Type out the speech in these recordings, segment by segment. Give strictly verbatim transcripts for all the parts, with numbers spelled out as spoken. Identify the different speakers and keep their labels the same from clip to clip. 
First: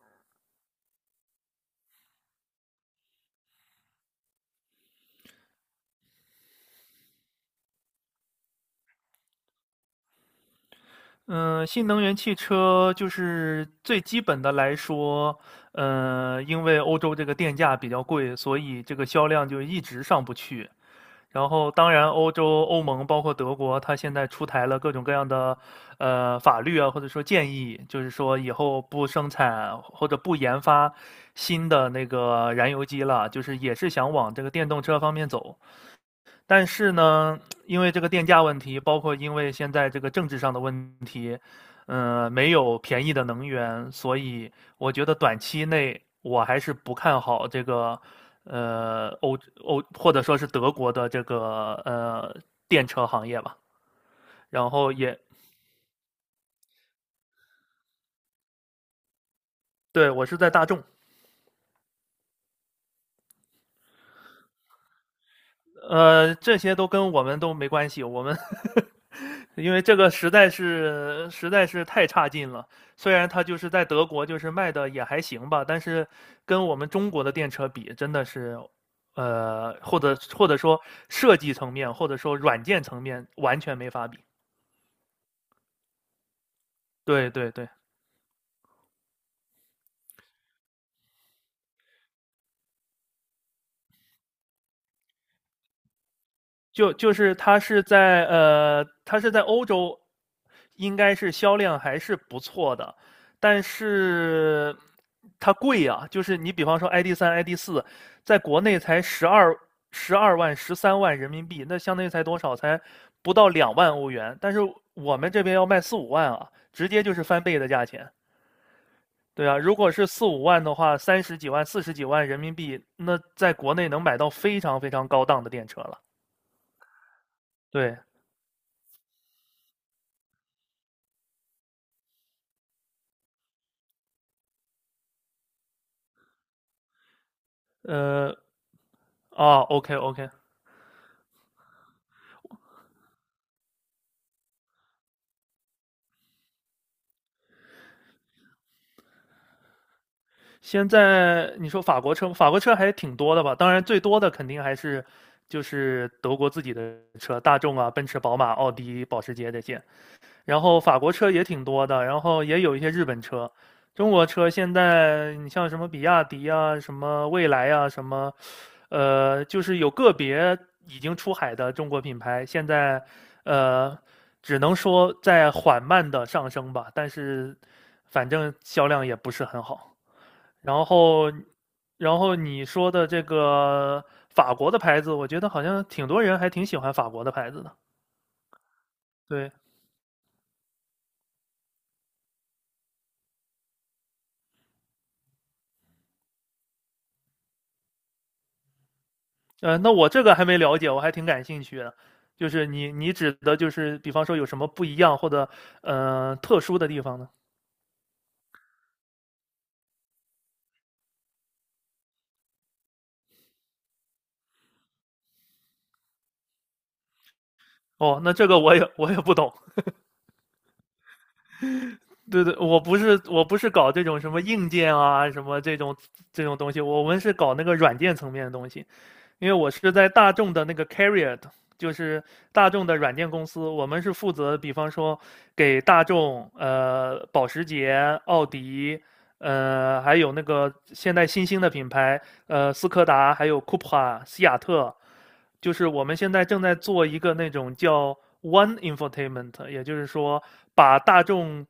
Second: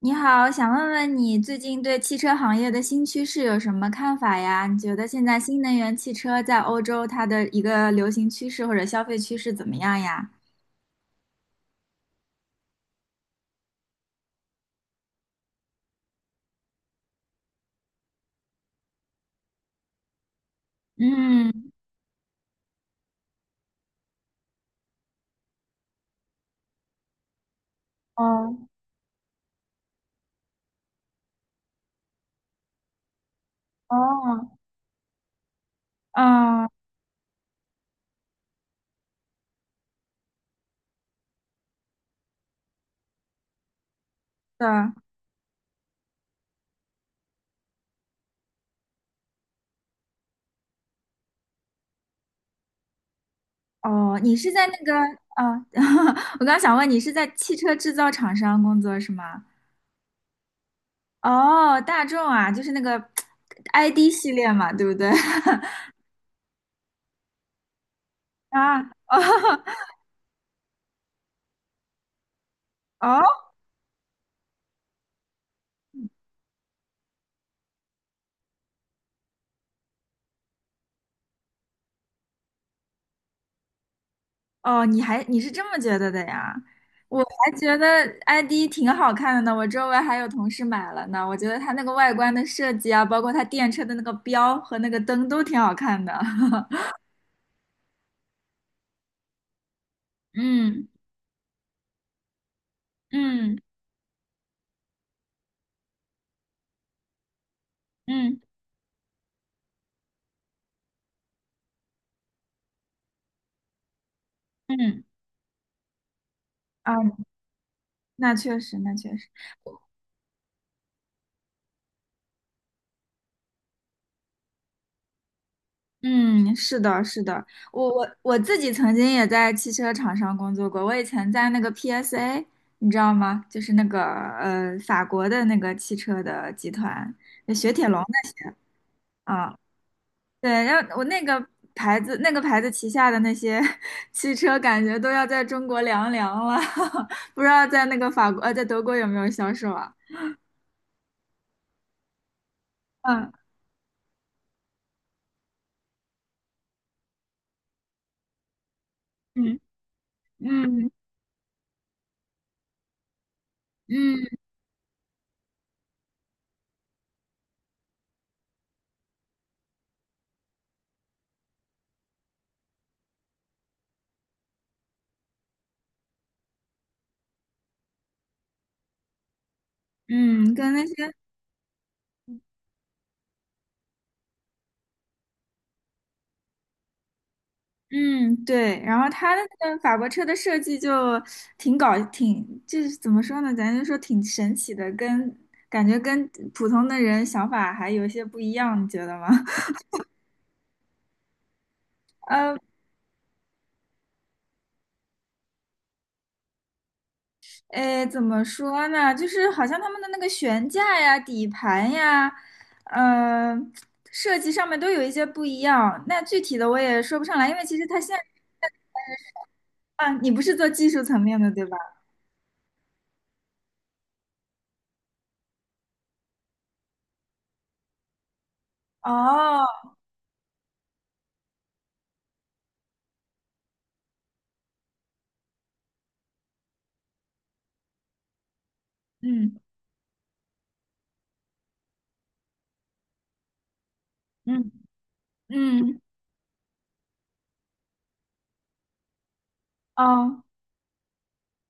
Speaker 1: 你好，想问问你最近对汽车行业的新趋势有什么看法呀？你觉得现在新能源汽车在欧洲它的一个流行趋势或者消费趋势怎么样呀？
Speaker 2: 嗯，新能源汽车就是最基本的来说，呃，因为欧洲这个电价比较贵，所以这个销量就一直上不去。然后，
Speaker 1: 嗯。
Speaker 2: 当然，欧洲、欧盟包括德国，它现在出台了各种各样的呃法律啊，或者说建议，就是说以
Speaker 1: 哦。
Speaker 2: 后不生产或者不研发新的那个燃油机了，就是也是想往这
Speaker 1: 哦。
Speaker 2: 个电动车方面走。但
Speaker 1: 嗯。
Speaker 2: 是呢，因为这个电价问题，包括因为现在这个政治上的问题，嗯、呃没有便宜的能源，所以
Speaker 1: 对。
Speaker 2: 我觉得短期内我还是不看好这个，呃，欧欧或者说是德国的这个呃电车行业吧。
Speaker 1: 哦，你是在
Speaker 2: 然
Speaker 1: 那
Speaker 2: 后
Speaker 1: 个，
Speaker 2: 也
Speaker 1: 啊？我刚想问你是在汽车制造厂商工作是吗？
Speaker 2: 对我是在大众，
Speaker 1: 哦，大众啊，就是那个 I D 系列嘛，对不对？
Speaker 2: 呃，这些都跟我们都没关系，我们
Speaker 1: 啊。哦。
Speaker 2: 因为这个实在是实在是太差劲了。虽然
Speaker 1: 哦。
Speaker 2: 它就是在德国，就是卖的也还行吧，但是跟我们中国的电车比，真的是，呃，或者或者说设计层面，或者说软件层面，完全没法比。
Speaker 1: 哦，你还你是这么觉得的呀？我
Speaker 2: 对对
Speaker 1: 还
Speaker 2: 对。
Speaker 1: 觉得 I D 挺好看的呢，我周围还有同事买了呢。我觉得它那个外观的设计啊，包括它电车的那个标和那个灯都挺好看的。
Speaker 2: 就 就是它是在呃，它是在欧洲，
Speaker 1: 嗯
Speaker 2: 应该是销量还是不错的，
Speaker 1: 嗯
Speaker 2: 但是它贵呀、就是你比方说 I D 三、I D 四，在
Speaker 1: 嗯
Speaker 2: 国内才十二十二万、十三万人民币，那相当于才多少？才不到两万欧元，但是
Speaker 1: 嗯，
Speaker 2: 我们这边要卖四五万啊，直
Speaker 1: 啊，
Speaker 2: 接就是翻倍的价钱。
Speaker 1: 那确实，那确实。
Speaker 2: 对啊，如果是四五万的话，三十几万、四十几万人民币，那在国内能买到非常非常高档的电车了。
Speaker 1: 嗯，是的，是的，我
Speaker 2: 对，
Speaker 1: 我我自己曾经也在汽车厂商工作过，我以前在那个 P S A，你知道吗？就是那个呃法国的那个汽车的集团，就雪铁龙的。
Speaker 2: 呃，
Speaker 1: 啊
Speaker 2: 哦 o k OK，
Speaker 1: 对，然后我那个牌子，那个牌子旗下的那些 汽车，感觉都要在中国凉凉了，不知道在那个法国，呃，在德国有没有销售啊？
Speaker 2: 现在你说法国车，法国车还挺
Speaker 1: 嗯
Speaker 2: 多的吧？当然，最多的肯定还是就是德国自己的车，大众啊、奔驰、宝马、奥迪、保时捷
Speaker 1: 嗯
Speaker 2: 这些。然后
Speaker 1: 嗯
Speaker 2: 法国车也挺多的，然后也有一些日本车。中
Speaker 1: 嗯
Speaker 2: 国车现在你像什么比亚迪啊、什么蔚来啊、什么呃，就是有个别已经出海的中国品牌，现在呃，只能说在缓慢的上升吧，但是反正销量也不是很好。
Speaker 1: 嗯，跟那
Speaker 2: 然
Speaker 1: 些
Speaker 2: 后，然后你说的这个法国的牌子，我觉得好像挺多人还挺喜欢法国的牌子的。
Speaker 1: 嗯对，然后他的
Speaker 2: 对，
Speaker 1: 那个法国车的设计就挺搞，挺就是怎么说呢，咱就说挺神奇的，跟感觉跟普通的人想法还有些不一样，你觉得吗？
Speaker 2: 呃，那我这个还没了解，我还挺感兴趣的。就是你你指的就是，比方说有什么不一样或者呃特殊的地方呢？
Speaker 1: 哎，怎么说呢？就是好像他们的那个悬架呀、底盘呀，嗯，设计上面都有一些不一样。那具体的我也说不上来，因为其实它现
Speaker 2: 哦，那这个我也我也不懂。
Speaker 1: 在啊，你不是做技术层面的，对吧？
Speaker 2: 对对，我不是我不是搞这种什么硬件啊，什么这种这种东西，我们是搞那个软件层面的东西。因为
Speaker 1: 哦。
Speaker 2: 我是在大众的那个 Carrier，就是大众的软件公司，我们是负责，比方说给大众、呃保时捷、奥迪，
Speaker 1: 嗯
Speaker 2: 呃还有那个现在新兴的品牌，呃斯柯达，还有 Cupra、西雅
Speaker 1: 嗯
Speaker 2: 特，就是
Speaker 1: 嗯。
Speaker 2: 我们现在正在做一个那种叫 One Infotainment，也就是
Speaker 1: 哦
Speaker 2: 说把大众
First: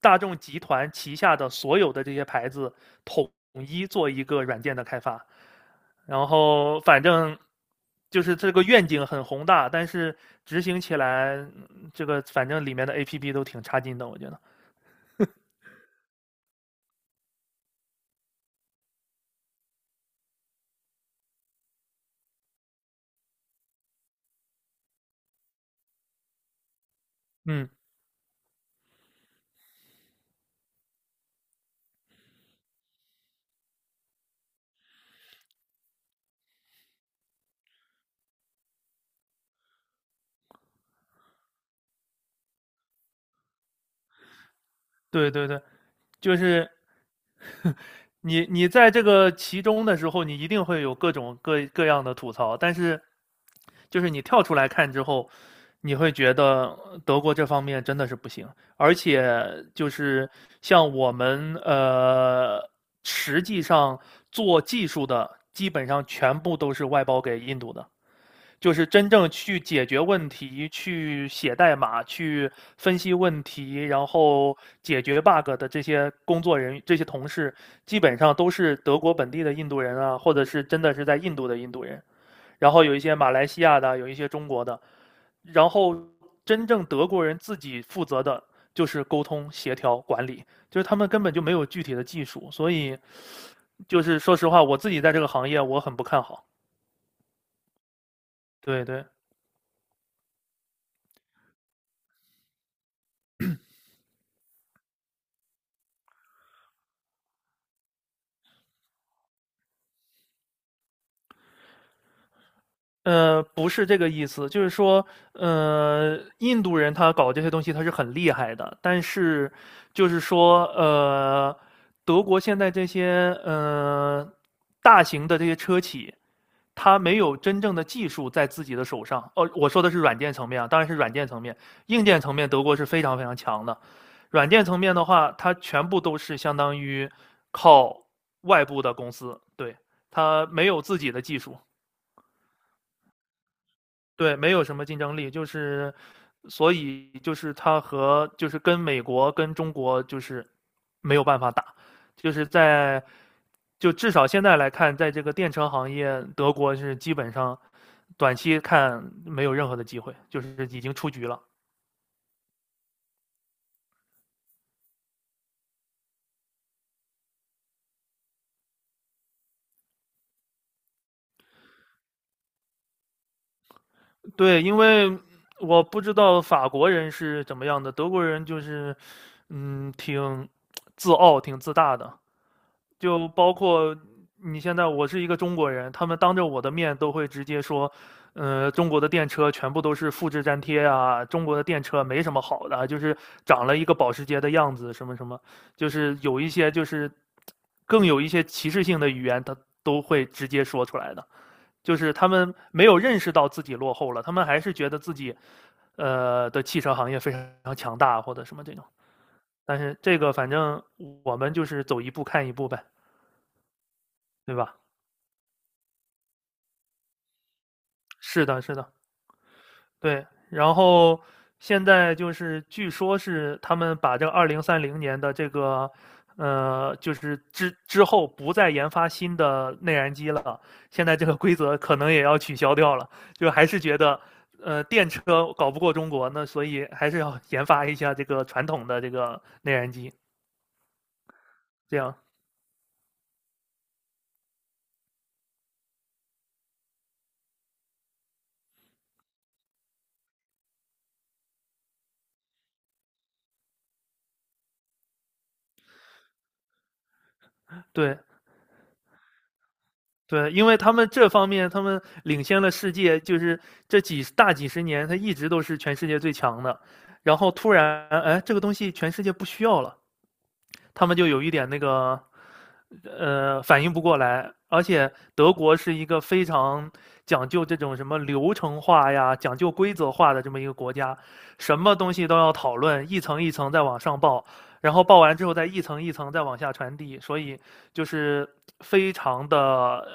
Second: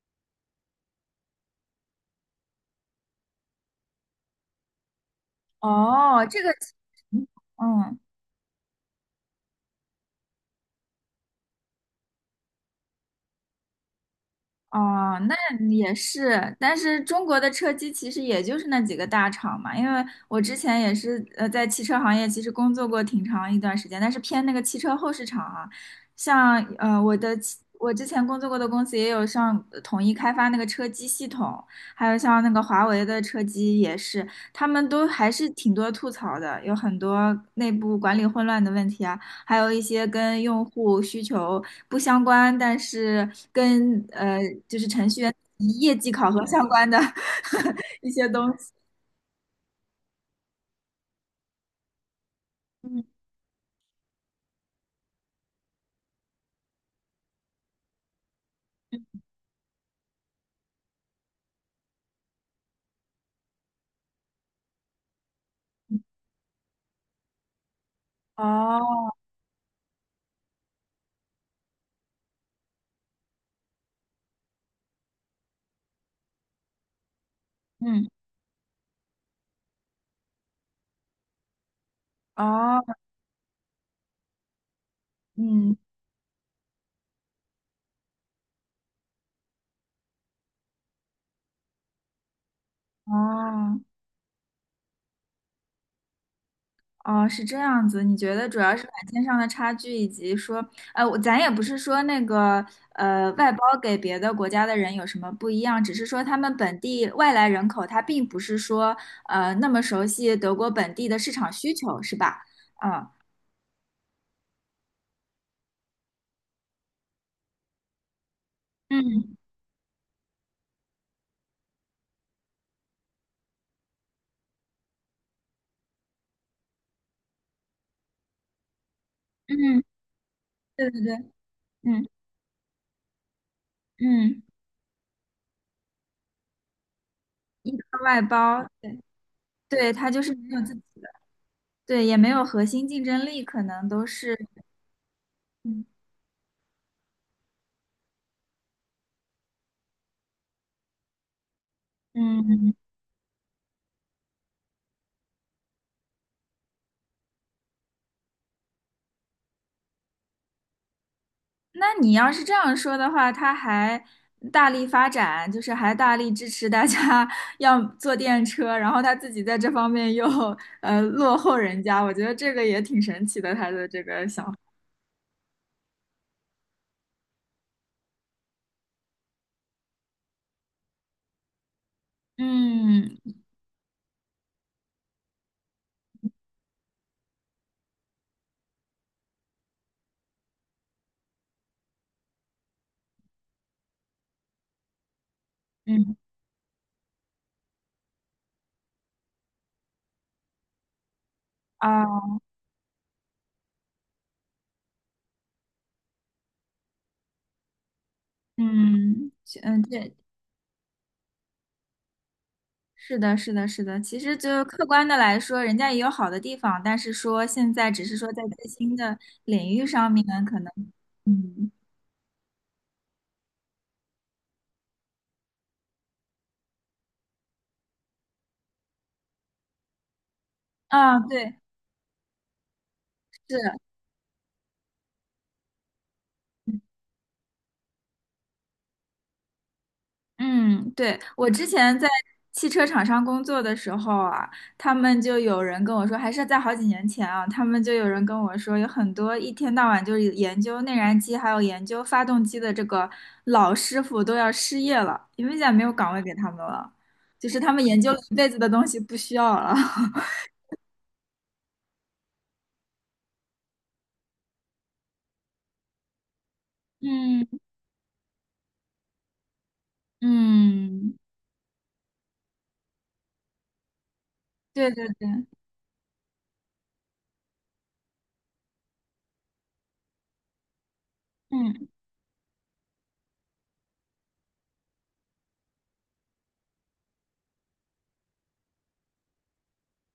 Speaker 2: 大众集团旗下的所有的这些牌子统一做一个软件的开发。
Speaker 1: 哦，
Speaker 2: 然
Speaker 1: 这个，
Speaker 2: 后反正
Speaker 1: 嗯
Speaker 2: 就是这个愿景很宏大，但是执行起来，嗯这个反正里面的 A P P 都挺差劲的，我觉得。
Speaker 1: 哦，那也是，但是中国的车机其实也就是那几个大厂嘛，因为我之前也是呃在汽车行业其实工作过挺长一段时间，但是偏那个汽车后市场啊，像呃我的汽
Speaker 2: 嗯，
Speaker 1: 我之前工作过的公司也有像呃统一开发那个车机系统，还有像那个华为的车机也是，他们都还是挺多吐槽的，有很多内部管理混乱的问题啊。还有一些跟用户需求不相关，但是跟呃就是程序
Speaker 2: 对
Speaker 1: 员
Speaker 2: 对对，
Speaker 1: 业绩考
Speaker 2: 就
Speaker 1: 核相
Speaker 2: 是
Speaker 1: 关的 一些
Speaker 2: 你
Speaker 1: 东
Speaker 2: 你
Speaker 1: 西。
Speaker 2: 在这个其中的时候，你一定会有各种各各样的吐槽，但是
Speaker 1: 嗯
Speaker 2: 就是你跳出来看之后，你会觉得德国这方面真的是不行，而且就是像我们呃，实际上做技术的基本上全部都是外包给印度的，就是真
Speaker 1: 哦。
Speaker 2: 正去解决问题、去写代码、去分析问题，然后解决 bug 的这些工作人员、这些同事，基
Speaker 1: 嗯。
Speaker 2: 本上都是德国本地的印度人啊，或者是真的是在印度的印度人，然
Speaker 1: 哦。
Speaker 2: 后有一些马来西亚的，有一些中国的，然
Speaker 1: 嗯。
Speaker 2: 后真正德国人自己负责的就是沟通、协调、管理，就是他们根本就没有具体的技术，所以
Speaker 1: 哦。
Speaker 2: 就是说实话，我自己在这个行业我很不看好。
Speaker 1: 哦，是这样子。你觉得主要是
Speaker 2: 对
Speaker 1: 软
Speaker 2: 对，
Speaker 1: 件上的差距，以及说，呃，我咱也不是说那个呃外包给别的国家的人有什么不一样，只是说他们本地外来人口，他并不是说呃那么熟悉德国本地的市场需求，是吧？啊。
Speaker 2: 呃，不是这个意思，就是说，呃，印度人他搞这些东西他是很厉害的，但
Speaker 1: 嗯
Speaker 2: 是就是说，呃，德国现在这些呃大型的这些车企，他没有真正的技术在自己的手上。哦，我说
Speaker 1: 嗯，
Speaker 2: 的是软件层面啊，当然
Speaker 1: 对
Speaker 2: 是
Speaker 1: 对
Speaker 2: 软
Speaker 1: 对。
Speaker 2: 件层面，硬
Speaker 1: 嗯
Speaker 2: 件层面德国是非常非常强的。
Speaker 1: 嗯，
Speaker 2: 软件层面的话，它全部都是相当于
Speaker 1: 依靠
Speaker 2: 靠
Speaker 1: 外
Speaker 2: 外
Speaker 1: 包。
Speaker 2: 部的
Speaker 1: 对
Speaker 2: 公司，对，
Speaker 1: 对，他就是
Speaker 2: 它
Speaker 1: 没有
Speaker 2: 没
Speaker 1: 自己
Speaker 2: 有自
Speaker 1: 的。
Speaker 2: 己的技术。
Speaker 1: 对，也没有核心竞争力，可能都
Speaker 2: 对，
Speaker 1: 是。
Speaker 2: 没有什么竞争力，就是
Speaker 1: 嗯
Speaker 2: 所以就是他和就是跟美国跟中国就是没有办法打，就是
Speaker 1: 嗯。
Speaker 2: 在就至少现在来看，在这个电车行业，德国是基本上短期看没有任何的机会，就是已经出局了。
Speaker 1: 那你要是这样说的话，他还大力发展，就是还大力支持大家 要坐电车，然后他自己在这方面又呃落后人家，我觉得这个也挺神奇的，他的这个想法
Speaker 2: 对，因为我不知道法国人是怎么样的，德国人就是嗯挺自傲、挺自大的，就
Speaker 1: 嗯
Speaker 2: 包括你现在，我是一个中国人，他们当着我的面都会直接说，呃，中国的电车全部都是复制粘贴啊，中国的电车没什么好的啊，就是长了一个保时捷的样子，什么什么，就
Speaker 1: 嗯
Speaker 2: 是有一些就是更有一些歧视性的语言，他都会直接说出来的。就是
Speaker 1: 啊
Speaker 2: 他们没有认识到自己落后了，他们还是觉得自己呃的汽车行业非常强大或者什么这种。
Speaker 1: 嗯
Speaker 2: 但
Speaker 1: 嗯。
Speaker 2: 是
Speaker 1: 对，
Speaker 2: 这个反正我们就是走一步看一步呗，
Speaker 1: 是的，是的，是的。其实
Speaker 2: 对
Speaker 1: 就
Speaker 2: 吧？
Speaker 1: 客观的来说，人家也有好的地方，但是说现在只是说在
Speaker 2: 是的，
Speaker 1: 最
Speaker 2: 是的，
Speaker 1: 新的领域上面，
Speaker 2: 对。
Speaker 1: 可能
Speaker 2: 然后
Speaker 1: 嗯
Speaker 2: 现在就是据说是他们把这个二零三零年的这个，呃，就是之之后不再研发新的内燃机了，现在
Speaker 1: 啊
Speaker 2: 这个规
Speaker 1: 对。
Speaker 2: 则可能也要取消掉了。就还是
Speaker 1: 是。
Speaker 2: 觉得，呃，电车搞不过中国，那所以还是要 研发一下这个传统的这个内燃机，
Speaker 1: 嗯，对，我之
Speaker 2: 这
Speaker 1: 前在
Speaker 2: 样
Speaker 1: 汽车厂商工作的时候啊，他们就有人跟我说，还是在好几年前啊，他们就有人跟我说，有很多一天到晚就是研究内燃机还有研究发动机的这个老师傅都要失业了，因为现在没有岗位给他们了，就是他们研究
Speaker 2: 对。
Speaker 1: 了一辈子的东西不需要了。
Speaker 2: 对，因为他们这方面，他们领先了世界，就是这几大几十年，他一直都是全世界最强的。然
Speaker 1: 嗯
Speaker 2: 后突然，哎，这个东西全世界不需要了，他
Speaker 1: 嗯，
Speaker 2: 们就有一点那个，呃，反应不过来。而
Speaker 1: 对对
Speaker 2: 且
Speaker 1: 对。
Speaker 2: 德国是一个非常讲究这种什么流程化呀、讲究规则化的这么一个国家，什
Speaker 1: 嗯
Speaker 2: 么东西都要讨论，一层一层再往上报，然后报完之后再一层一层再往下传递，所以就是非常的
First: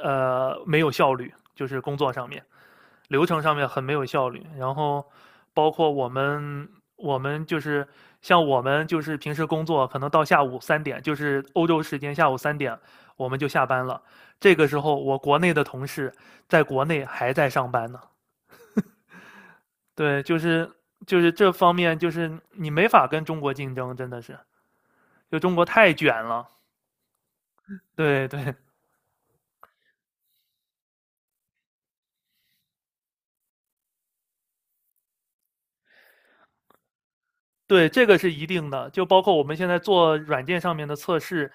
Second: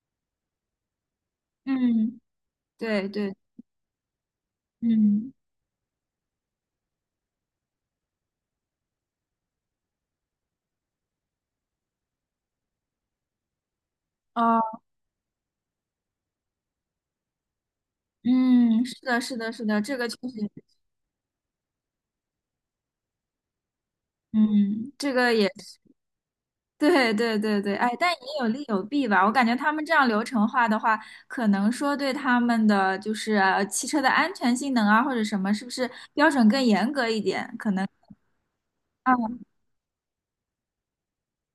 Speaker 2: 呃没有效率，就是工作
Speaker 1: 嗯，
Speaker 2: 上面。
Speaker 1: 对
Speaker 2: 流
Speaker 1: 对。
Speaker 2: 程上面很没有效率。然后
Speaker 1: 嗯
Speaker 2: 包括我们，我们就是像我们就是平时工作，可能到下午三点，就是欧洲时间下午三点，我们就下班了。这个
Speaker 1: 哦，
Speaker 2: 时候，我国内的同事在国内还在上班呢。
Speaker 1: 嗯，是的，是的，是的，这个确
Speaker 2: 对，就
Speaker 1: 实。
Speaker 2: 是就是这方面，就是你没法跟中国竞争，真的是，
Speaker 1: 嗯，这个
Speaker 2: 就
Speaker 1: 也
Speaker 2: 中国太卷了。
Speaker 1: 对，对，对，对。哎，但也
Speaker 2: 对
Speaker 1: 有
Speaker 2: 对，
Speaker 1: 利有弊吧。我感觉他们这样流程化的话，可能说对他们的就是呃汽车的安全性能啊，或者什么，是不是标准更严格一点？可能
Speaker 2: 对，这个是一定的，就
Speaker 1: 啊，
Speaker 2: 包括我们现在做软件上面的测试，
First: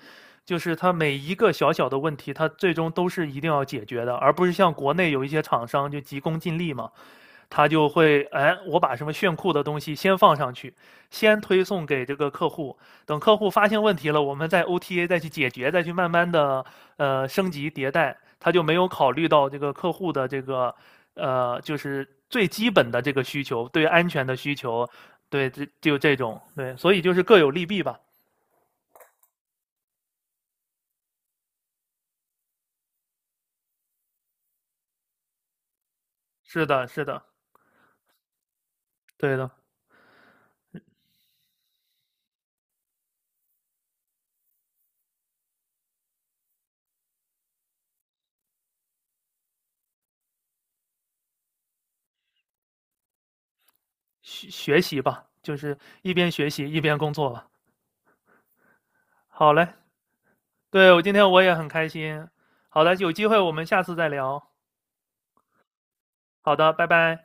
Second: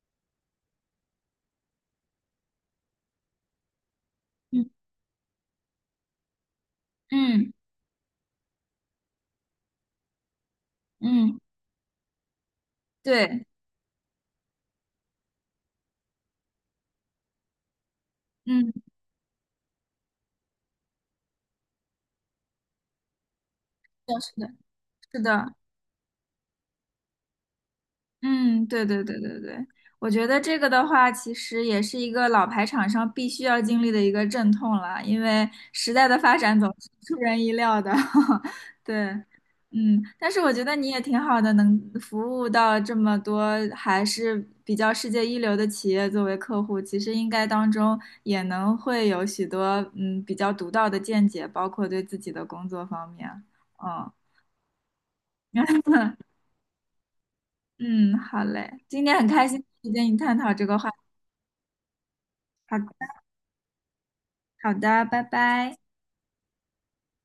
Speaker 2: 就是它每一个小小的问题，它最终都是一定要解决的，而不是像
Speaker 1: 嗯
Speaker 2: 国内有一些厂商就急功近利嘛，
Speaker 1: 嗯
Speaker 2: 他就会，哎，我把什么炫酷的东西先放上去，
Speaker 1: 嗯，
Speaker 2: 先推送给这个客户，等客
Speaker 1: 对，
Speaker 2: 户发现问题了，我们再 O T A 再去解决，再去慢慢的呃升级迭代，他就
Speaker 1: 嗯，
Speaker 2: 没有考虑到这个客户的这个呃就是最基本的这个需求，对安
Speaker 1: 是的，
Speaker 2: 全
Speaker 1: 是
Speaker 2: 的
Speaker 1: 的，
Speaker 2: 需求。
Speaker 1: 是
Speaker 2: 对，
Speaker 1: 的。
Speaker 2: 这就这种，对，所以就是各有利弊吧。
Speaker 1: 嗯，对对对对对，我觉得这个的话，其实也是一个老牌厂商必须要经历的一个阵痛了，因为时代的发展
Speaker 2: 是
Speaker 1: 总
Speaker 2: 的，
Speaker 1: 是
Speaker 2: 是
Speaker 1: 出
Speaker 2: 的，
Speaker 1: 人意料的。对。
Speaker 2: 对的，
Speaker 1: 嗯，但是我觉得你也挺好的，能服务到这么多还是比较世界一流的企业作为客户，其实应该当中也能会有许多嗯比较独到的见解，包括对自己的工作方面。嗯。
Speaker 2: 学学习吧，就是一 边学习一边工作吧。
Speaker 1: 嗯，好嘞，今天很开
Speaker 2: 好
Speaker 1: 心
Speaker 2: 嘞，
Speaker 1: 可以跟你探讨这个话
Speaker 2: 对，
Speaker 1: 题。
Speaker 2: 我今天我也很开心。
Speaker 1: 好
Speaker 2: 好
Speaker 1: 的。
Speaker 2: 的，有机会我们下次再聊。
Speaker 1: 好的，拜拜。
Speaker 2: 好的，拜拜。